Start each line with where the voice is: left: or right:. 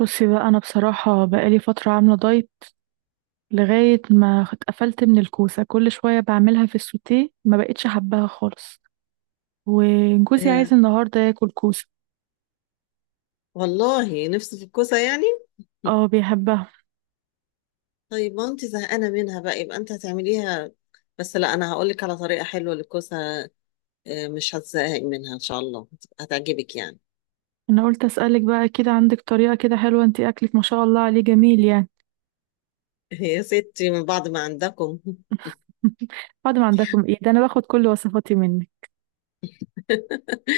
right: بصي بقى، انا بصراحه بقالي فتره عامله دايت. لغايه ما اتقفلت من الكوسه، كل شويه بعملها في السوتيه، ما بقتش حباها خالص. وجوزي
left: آه،
right: عايز النهارده ياكل كوسه.
left: والله نفسي في الكوسة يعني.
right: اه، بيحبها.
left: طيب ما انت زهقانة منها بقى، يبقى انت هتعمليها. بس لا، انا هقول لك على طريقة حلوة للكوسة، آه، مش هتزهقي منها ان شاء الله، هتعجبك يعني.
right: انا قلت اسالك بقى كده، عندك طريقه كده حلوه؟ انت اكلك ما شاء الله عليه جميل يعني.
left: يا ستي من بعد ما عندكم.
right: بعد ما عندكم ايه ده، انا باخد كل وصفاتي منك.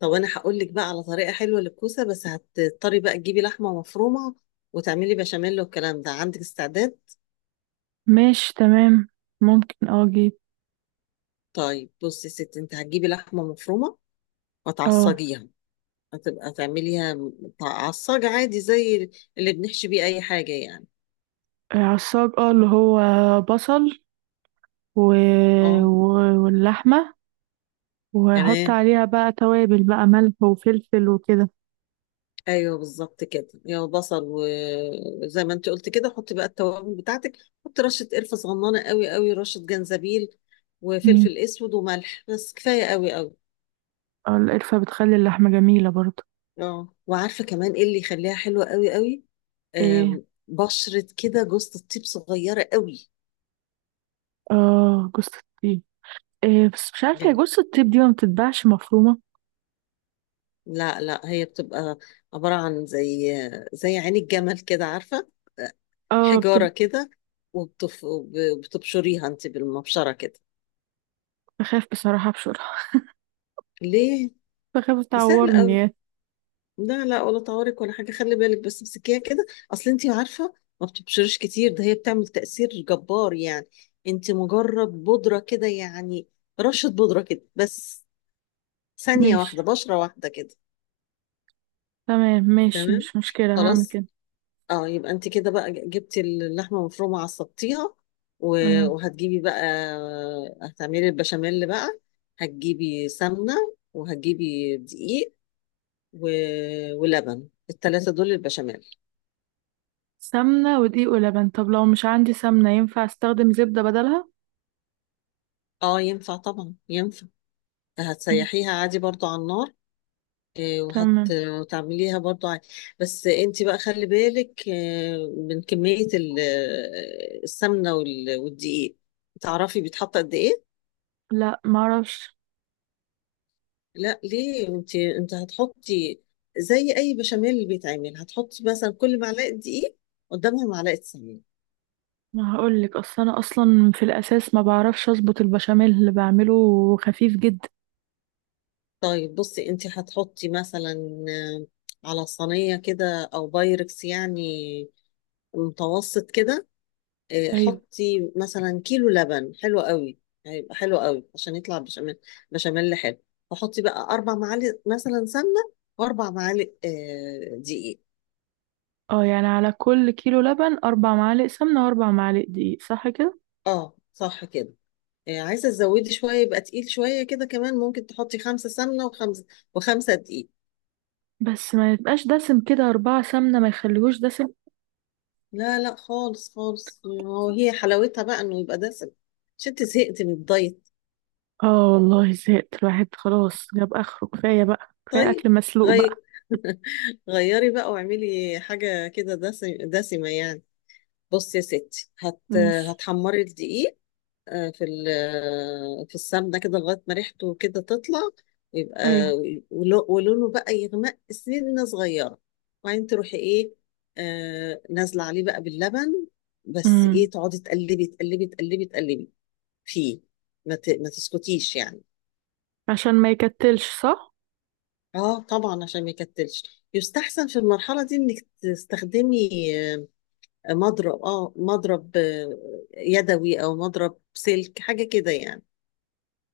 left: طب انا هقول لك بقى على طريقة حلوة للكوسة، بس هتضطري بقى تجيبي لحمة مفرومة وتعملي بشاميل والكلام ده، عندك استعداد؟
right: ماشي، تمام. ممكن اجيب.
left: طيب بصي يا ستي، انت هتجيبي لحمة مفرومة
right: اه.
left: وتعصجيها، هتبقى تعمليها عصاج عادي زي اللي بنحشي بيه اي حاجة يعني.
right: عصاج اه اللي هو بصل و...
left: اه،
right: و... واللحمه. وهحط
left: تمام.
right: عليها بقى توابل بقى، ملح وفلفل وكده.
left: ايوه بالظبط كده، يا بصل و- وزي ما انت قلت كده، حطي بقى التوابل بتاعتك، حطي رشة قرفة صغننة قوي قوي، رشة جنزبيل
right: مم.
left: وفلفل اسود وملح، بس كفاية قوي قوي.
right: آه، القرفة بتخلي اللحمة جميلة برضه.
left: اه، وعارفة كمان ايه اللي يخليها حلوة قوي قوي؟
right: ايه.
left: بشرة كده جوزة الطيب صغيرة قوي
right: اه، جوز الطيب. إيه بس مش عارفة، هي
left: جدا.
right: جوز الطيب دي ما بتتباعش مفرومة.
left: لا هي بتبقى عبارة عن زي، زي عين الجمل كده عارفة،
right: اه.
left: حجارة كده، وبتف... وبتبشريها انت بالمبشرة كده.
right: بخاف بصراحة ابشرها.
left: ليه؟
right: بخاف
left: دي سهلة
right: تعورني
left: قوي،
right: يعني.
left: لا ولا طوارئ ولا حاجة، خلي بالك بس امسكيها كده. اصل انت عارفة، ما بتبشرش كتير ده، هي بتعمل تأثير جبار يعني، انت مجرد بودرة كده يعني، رشة بودرة كده بس، ثانية
right: ماشي،
left: واحدة بشرة واحدة كده.
right: تمام. ماشي،
left: تمام،
right: مش مشكلة، هعمل
left: خلاص.
right: كده.
left: اه، يبقى انت كده بقى جبتي اللحمه المفرومه عصبتيها، و-
right: مم.
left: وهتجيبي بقى، هتعملي البشاميل بقى، هتجيبي سمنه وهتجيبي دقيق و... ولبن، الثلاثه دول البشاميل.
right: سمنة ودقيق ولبن. طب لو مش عندي سمنة، ينفع استخدم زبدة بدلها؟
left: اه ينفع، طبعا ينفع،
right: مم.
left: هتسيحيها عادي برضو على النار. آه، وهت-
right: تمام.
left: وتعمليها برضو عادي، بس انت بقى خلي بالك من كميه السمنه وال- والدقيق تعرفي بيتحط قد ايه؟
right: لا، معرفش.
left: لا ليه، انت هتحطي زي اي بشاميل اللي بيتعمل، هتحطي مثلا كل معلقه دقيق قدامها معلقه سمنه.
right: ما هقول لك، اصل انا اصلا في الاساس ما بعرفش اظبط البشاميل اللي بعمله. خفيف جدا.
left: طيب بصي، انت هتحطي مثلا على صينيه كده او بايركس يعني، متوسط كده،
right: ايوه.
left: حطي مثلا كيلو لبن حلو قوي، هيبقى حلو قوي عشان يطلع بشاميل، بشاميل حلو. وحطي بقى اربع معالق مثلا سمنه، واربع معالق دقيق.
right: اه، يعني على كل كيلو لبن اربع معالق سمنه واربع معالق دقيق، صح كده؟
left: اه صح كده، عايزة تزودي شوية يبقى تقيل شوية كده، كمان ممكن تحطي خمسة سمنة وخمسة، وخمسة دقيق.
right: بس ما يبقاش دسم كده، اربعه سمنه ما يخليهوش دسم.
left: لا لا خالص خالص، هو هي حلاوتها بقى انه يبقى دسم، مش انت زهقتي من الدايت؟
right: اه والله زهقت، الواحد خلاص جاب اخره، كفايه بقى، كفايه
left: طيب
right: اكل مسلوق
left: غي...
right: بقى.
left: غيري بقى واعملي حاجة كده دسمة يعني. بصي يا ستي
right: ماشي.
left: هتحمري الدقيق آه، في ال- آه، في السمنة كده، لغاية ما ريحته كده تطلع، يبقى
right: ايوه.
left: ولو- ولونه بقى يغمق سنة صغيرة، وبعدين تروحي ايه، نازلة عليه بقى باللبن، بس
right: امم.
left: ايه، تقعدي تقلبي تقلبي تقلبي تقلبي فيه، ما تسكتيش يعني.
right: عشان ما يكتلش، صح.
left: اه طبعا، عشان ما يكتلش، يستحسن في المرحلة دي انك تستخدمي آه، مضرب، اه مضرب يدوي، او مضرب سلك حاجة كده يعني.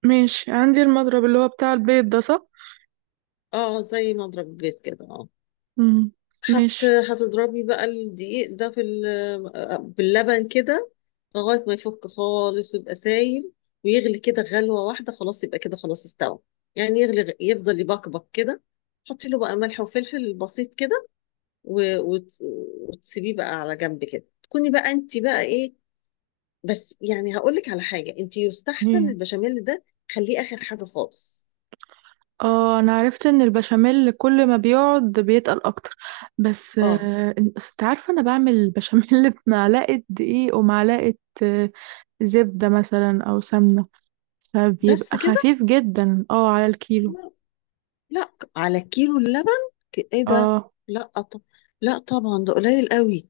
right: ماشي، عندي المضرب اللي هو بتاع البيض ده، صح؟
left: اه، زي مضرب بيت كده، اه.
right: امم. ماشي.
left: هتضربي بقى الدقيق ده باللبن كده، لغاية ما يفك خالص ويبقى سايل، ويغلي كده غلوة واحدة، خلاص يبقى كده خلاص استوى، يعني يغلي، يفضل يبقبق كده، حطي له بقى ملح وفلفل بسيط كده، و... وت... وتسيبيه بقى على جنب كده، تكوني بقى انت بقى ايه، بس يعني هقول لك على حاجة، انت يستحسن البشاميل ده خليه آخر حاجة خالص.
right: اه، انا عرفت ان البشاميل كل ما بيقعد بيتقل اكتر. بس
left: اه.
right: انت عارفه، انا بعمل البشاميل بمعلقه دقيق ومعلقه آه، زبده مثلا او سمنه.
left: بس
right: فبيبقى
left: كده،
right: خفيف جدا على الكيلو.
left: لا على كيلو اللبن؟ ايه ده،
right: اه،
left: لا طب، لا طبعا ده قليل قوي،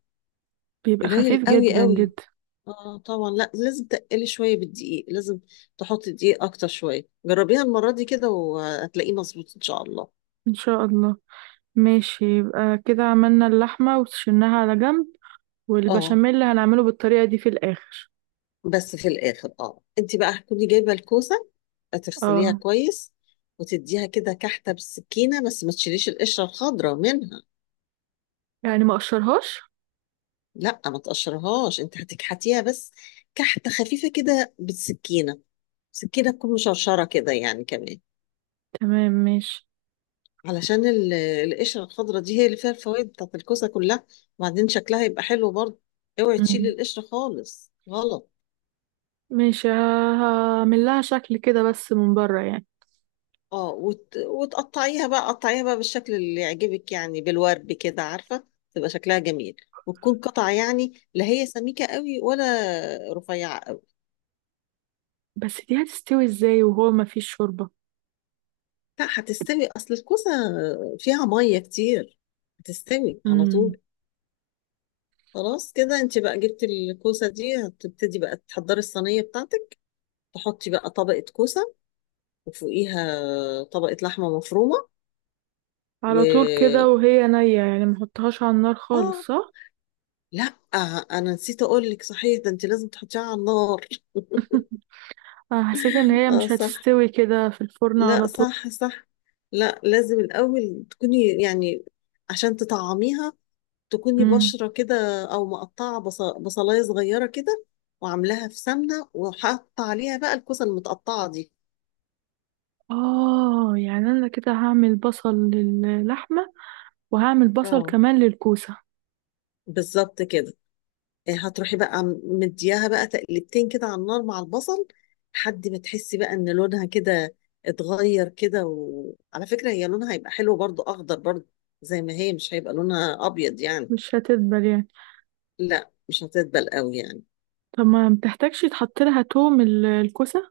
right: بيبقى
left: قليل
right: خفيف
left: قوي
right: جدا
left: قوي.
right: جدا.
left: اه طبعا، لا لازم تقلي شويه بالدقيق، لازم تحطي دقيق اكتر شويه، جربيها المره دي كده وهتلاقيه مظبوط ان شاء الله.
right: ان شاء الله. ماشي، يبقى كده عملنا اللحمه وشلناها على جنب.
left: اه
right: والبشاميل اللي هنعمله بالطريقه دي في الاخر.
left: بس في الاخر، اه انت بقى هتكوني جايبه الكوسه، هتغسليها
right: اه.
left: كويس، وتديها كده كحته بالسكينه، بس ما تشيليش القشره الخضراء منها.
right: يعني ما اقشرهاش.
left: لا ما تقشرهاش، انت هتكحتيها بس، كحته خفيفه كده بالسكينه، سكينة تكون مشرشرة كده يعني كمان.
right: تمام، ماشي.
left: علشان القشرة الخضراء دي هي اللي فيها الفوائد بتاعت الكوسة كلها، وبعدين شكلها يبقى حلو برضه، اوعي تشيل
right: مم.
left: القشرة خالص، غلط.
right: مش ه- هعمل لها شكل كده بس من بره يعني.
left: اه وتقطعيها بقى، قطعيها بقى بالشكل اللي يعجبك يعني، بالورد كده عارفة، تبقى شكلها جميل، وتكون قطع يعني، لا هي سميكة قوي ولا رفيعة قوي.
right: بس دي هتستوي ازاي وهو ما فيش شوربة؟
left: لا هتستوي، اصل الكوسة فيها مية كتير، هتستوي على
right: امم.
left: طول. خلاص كده انت بقى جبت الكوسة دي، هتبتدي بقى تحضري الصينية بتاعتك، تحطي بقى طبقة كوسة، وفوقيها طبقة لحمة مفرومة،
right: على طول كده
left: و
right: وهي نية؟ يعني ما احطهاش على النار
left: اه،
right: خالص، صح؟
left: لا انا نسيت اقول لك صحيح ده، انت لازم تحطيها على النار.
right: انا حسيت ان هي
left: اه
right: مش
left: صح،
right: هتستوي كده في الفرن على
left: لا
right: طول.
left: صح صح لا لازم الاول تكوني يعني، عشان تطعميها، تكوني
right: امم.
left: بشرة كده، او مقطعة بصلاية صغيرة كده، وعاملاها في سمنة، وحاطة عليها بقى الكوسة المتقطعة دي.
right: اه، يعني انا كده هعمل بصل للحمة، وهعمل بصل
left: اه
right: كمان للكوسة.
left: بالظبط كده. إيه، هتروحي بقى مدياها بقى تقلبتين كده على النار مع البصل، لحد ما تحسي بقى ان لونها كده اتغير كده، وعلى فكرة هي لونها هيبقى حلو برضو، اخضر برضو، زي ما هي، مش هيبقى لونها ابيض يعني.
right: مش هتدبل يعني.
left: لا مش هتدبل قوي يعني.
right: طب ما بتحتاجش تحط لها توم، الكوسة؟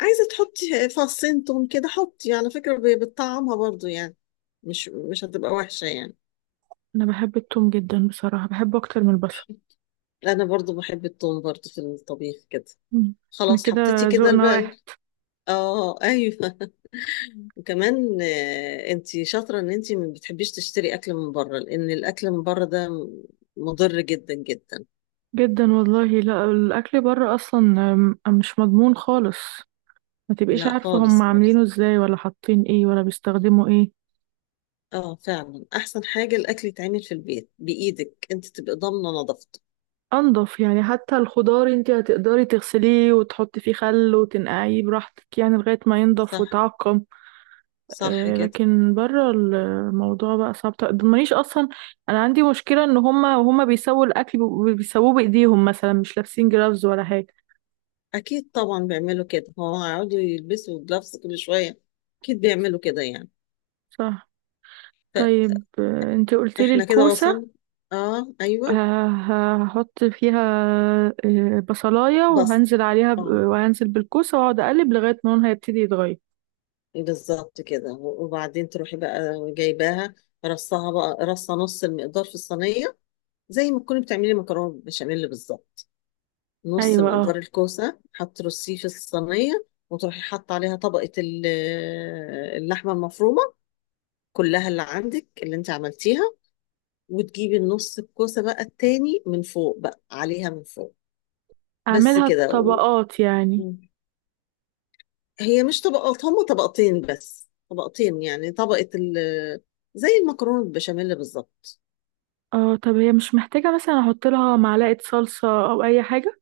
left: عايزة تحطي فصين توم كده، حطي، على فكرة بتطعمها برضو يعني، مش هتبقى وحشة يعني.
right: انا بحب التوم جدا بصراحة، بحبه اكتر من البصل.
left: انا برضو بحب التوم برضو في الطبيخ كده.
right: امم. انا
left: خلاص
right: كده،
left: حطيتي كده
right: ذوقنا واحد.
left: البقل. اه ايوه. وكمان آه، انت شاطرة ان انت ما بتحبيش تشتري اكل من بره لان الاكل من بره ده مضر جدا جدا
right: جدا والله. لا، الاكل بره اصلا مش مضمون خالص. ما تبقيش
left: لا
right: عارفه هم
left: خالص خالص
right: عاملينه ازاي، ولا حاطين ايه، ولا بيستخدموا ايه.
left: اه فعلا احسن حاجة الاكل يتعمل في البيت بايدك انت تبقى ضامنة نظافته
right: انضف يعني، حتى الخضار انت هتقدري تغسليه وتحطي فيه خل وتنقعيه براحتك يعني لغايه ما ينضف
left: صح
right: ويتعقم.
left: صح
right: آه،
left: كده
right: لكن بره الموضوع بقى صعب. مانيش اصلا. انا عندي مشكله، ان هم بيسووا الاكل، بيسووه بايديهم مثلا، مش لابسين جرافز ولا حاجه.
left: اكيد طبعا بيعملوا كده هو هيقعدوا يلبسوا جلافز كل شوية اكيد بيعملوا كده يعني
right: صح. طيب انت قلت لي
left: فاحنا كده
right: الكوسه
left: وصلنا اه ايوه
right: هحط فيها بصلاية،
left: بصل،
right: وهنزل عليها
left: اه
right: وهنزل بالكوسة، واقعد اقلب لغاية ما لونها يبتدي يتغير.
left: بالظبط كده، وبعدين تروحي بقى جايباها، رصها بقى رصة نص المقدار في الصينية، زي ما تكوني بتعملي مكرونة بشاميل بالظبط، نص
right: ايوه.
left: مقدار
right: اه.
left: الكوسة هترصيه في الصينية، وتروحي حاطة عليها طبقة اللحمة المفرومة كلها اللي عندك اللي انت عملتيها، وتجيبي النص الكوسة بقى التاني من فوق، بقى عليها من فوق. بس
right: اعملها
left: كده و...
right: طبقات يعني.
left: هي مش طبقات، هما طبقتين بس، طبقتين يعني، طبقة ال... زي المكرونة بالبشاميل بالظبط.
right: اه. طب هي مش محتاجة مثلا احط لها معلقة صلصة او اي حاجة؟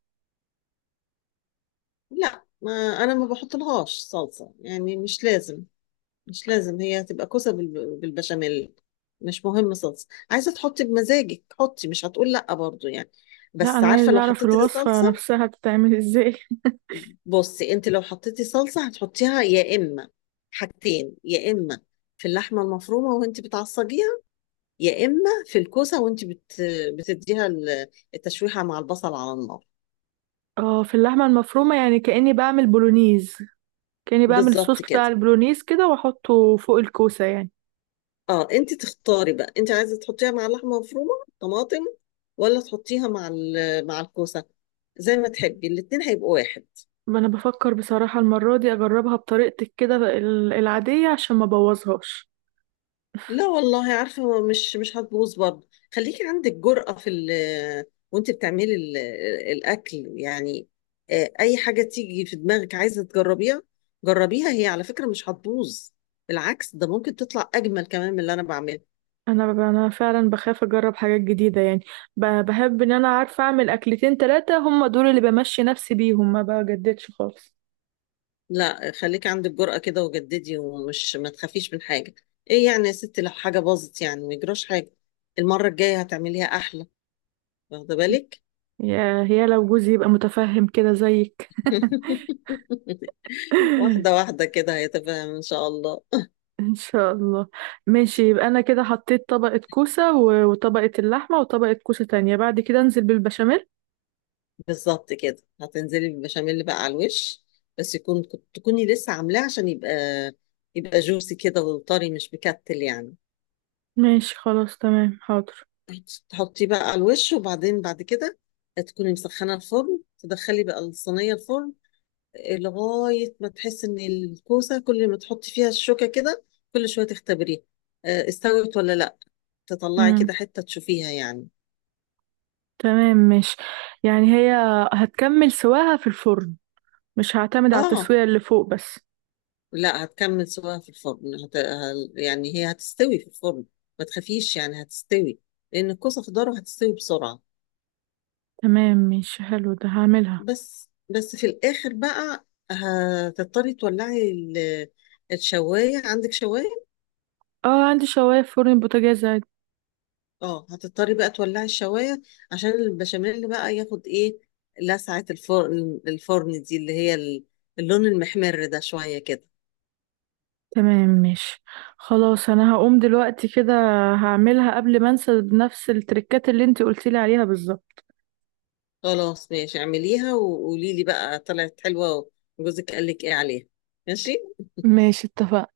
left: لا ما، انا ما بحط لهاش صلصه يعني، مش لازم، مش لازم، هي هتبقى كوسه بالبشاميل، مش مهم صلصه، عايزه تحطي بمزاجك حطي، مش هتقول لا برضو يعني،
right: لا،
left: بس
right: انا
left: عارفه
right: عايزة
left: لو
right: اعرف
left: حطيتي
right: الوصفة
left: الصلصه.
right: نفسها بتتعمل ازاي.
left: بصي انت لو حطيتي صلصه، هتحطيها يا اما، حاجتين، يا اما في اللحمه المفرومه وانت بتعصجيها، يا اما في الكوسه وانت بتديها التشويحه مع البصل على النار.
right: اه، في اللحمة المفرومة، يعني كأني بعمل بولونيز. كأني بعمل الصوص
left: بالظبط
right: بتاع
left: كده،
right: البولونيز كده واحطه فوق الكوسة يعني.
left: اه، انت تختاري بقى، انت عايزه تحطيها مع اللحمه المفرومه طماطم، ولا تحطيها مع مع الكوسه، زي ما تحبي، الاتنين هيبقوا واحد.
right: ما انا بفكر بصراحة المرة دي اجربها بطريقتك كده العادية عشان ما بوظهاش.
left: لا والله عارفه، مش هتبوظ برضه، خليكي عندك جرأة في ال، وانت بتعملي الاكل يعني، اي حاجه تيجي في دماغك عايزه تجربيها جربيها، هي على فكره مش هتبوظ، بالعكس ده ممكن تطلع اجمل كمان من اللي انا بعمله.
right: انا فعلا بخاف اجرب حاجات جديده يعني. بحب ان انا عارفه اعمل اكلتين ثلاثه، هم دول اللي بمشي نفسي بيهم، ما بجددش خالص.
left: لا خليكي عندك جرأة كده وجددي، ما تخافيش من حاجة، ايه يعني يا ستي لو حاجة باظت يعني، ما يجراش حاجة، المرة الجاية هتعمليها أحلى، واخدة بالك.
right: يا لو جوزي يبقى متفهم كده زيك.
left: واحدة واحدة كده هيتفهم إن شاء الله.
right: ان شاء الله. ماشي، يبقى انا كده حطيت طبقه كوسه وطبقه اللحمه وطبقه كوسه تانية، بعد كده انزل بالبشاميل.
left: بالظبط كده، هتنزلي بالبشاميل بقى على الوش، بس يكون، تكوني لسه عاملاه، عشان يبقى، يبقى جوسي كده وطري، مش مكتل يعني،
right: ماشي، خلاص، تمام، حاضر.
left: تحطيه بقى على الوش، وبعدين بعد كده تكوني مسخنة الفرن، تدخلي بقى الصينية الفرن، لغاية ما تحس إن الكوسة كل ما تحطي فيها الشوكة كده، كل شوية تختبريها، استوت ولا لأ، تطلعي
right: امم.
left: كده حتة تشوفيها يعني.
right: تمام، ماشي. يعني هي هتكمل سواها في الفرن، مش هعتمد على
left: آه.
right: التسويه اللي فوق بس.
left: لا هتكمل سواها في الفرن، يعني هي هتستوي في الفرن، ما تخافيش يعني هتستوي، لأن الكوسة خضار هتستوي بسرعة.
right: تمام، ماشي، حلو، ده هعملها.
left: بس في الآخر بقى، هتضطري تولعي الشواية، عندك شواية.
right: اه، عندي شواية في فرن البوتاجاز عادي.
left: اه هتضطري بقى تولعي الشوايه، عشان البشاميل بقى ياخد ايه، لسعه الفرن، الفرن دي اللي هي اللون المحمر ده شويه كده.
right: تمام، ماشي. خلاص انا هقوم دلوقتي كده، هعملها قبل ما انسى بنفس التركات اللي انت قلتيلي عليها بالظبط.
left: خلاص ماشي، اعمليها وقولي لي بقى طلعت حلوه، وجوزك قال لك ايه عليها. ماشي.
right: ماشي، اتفقنا.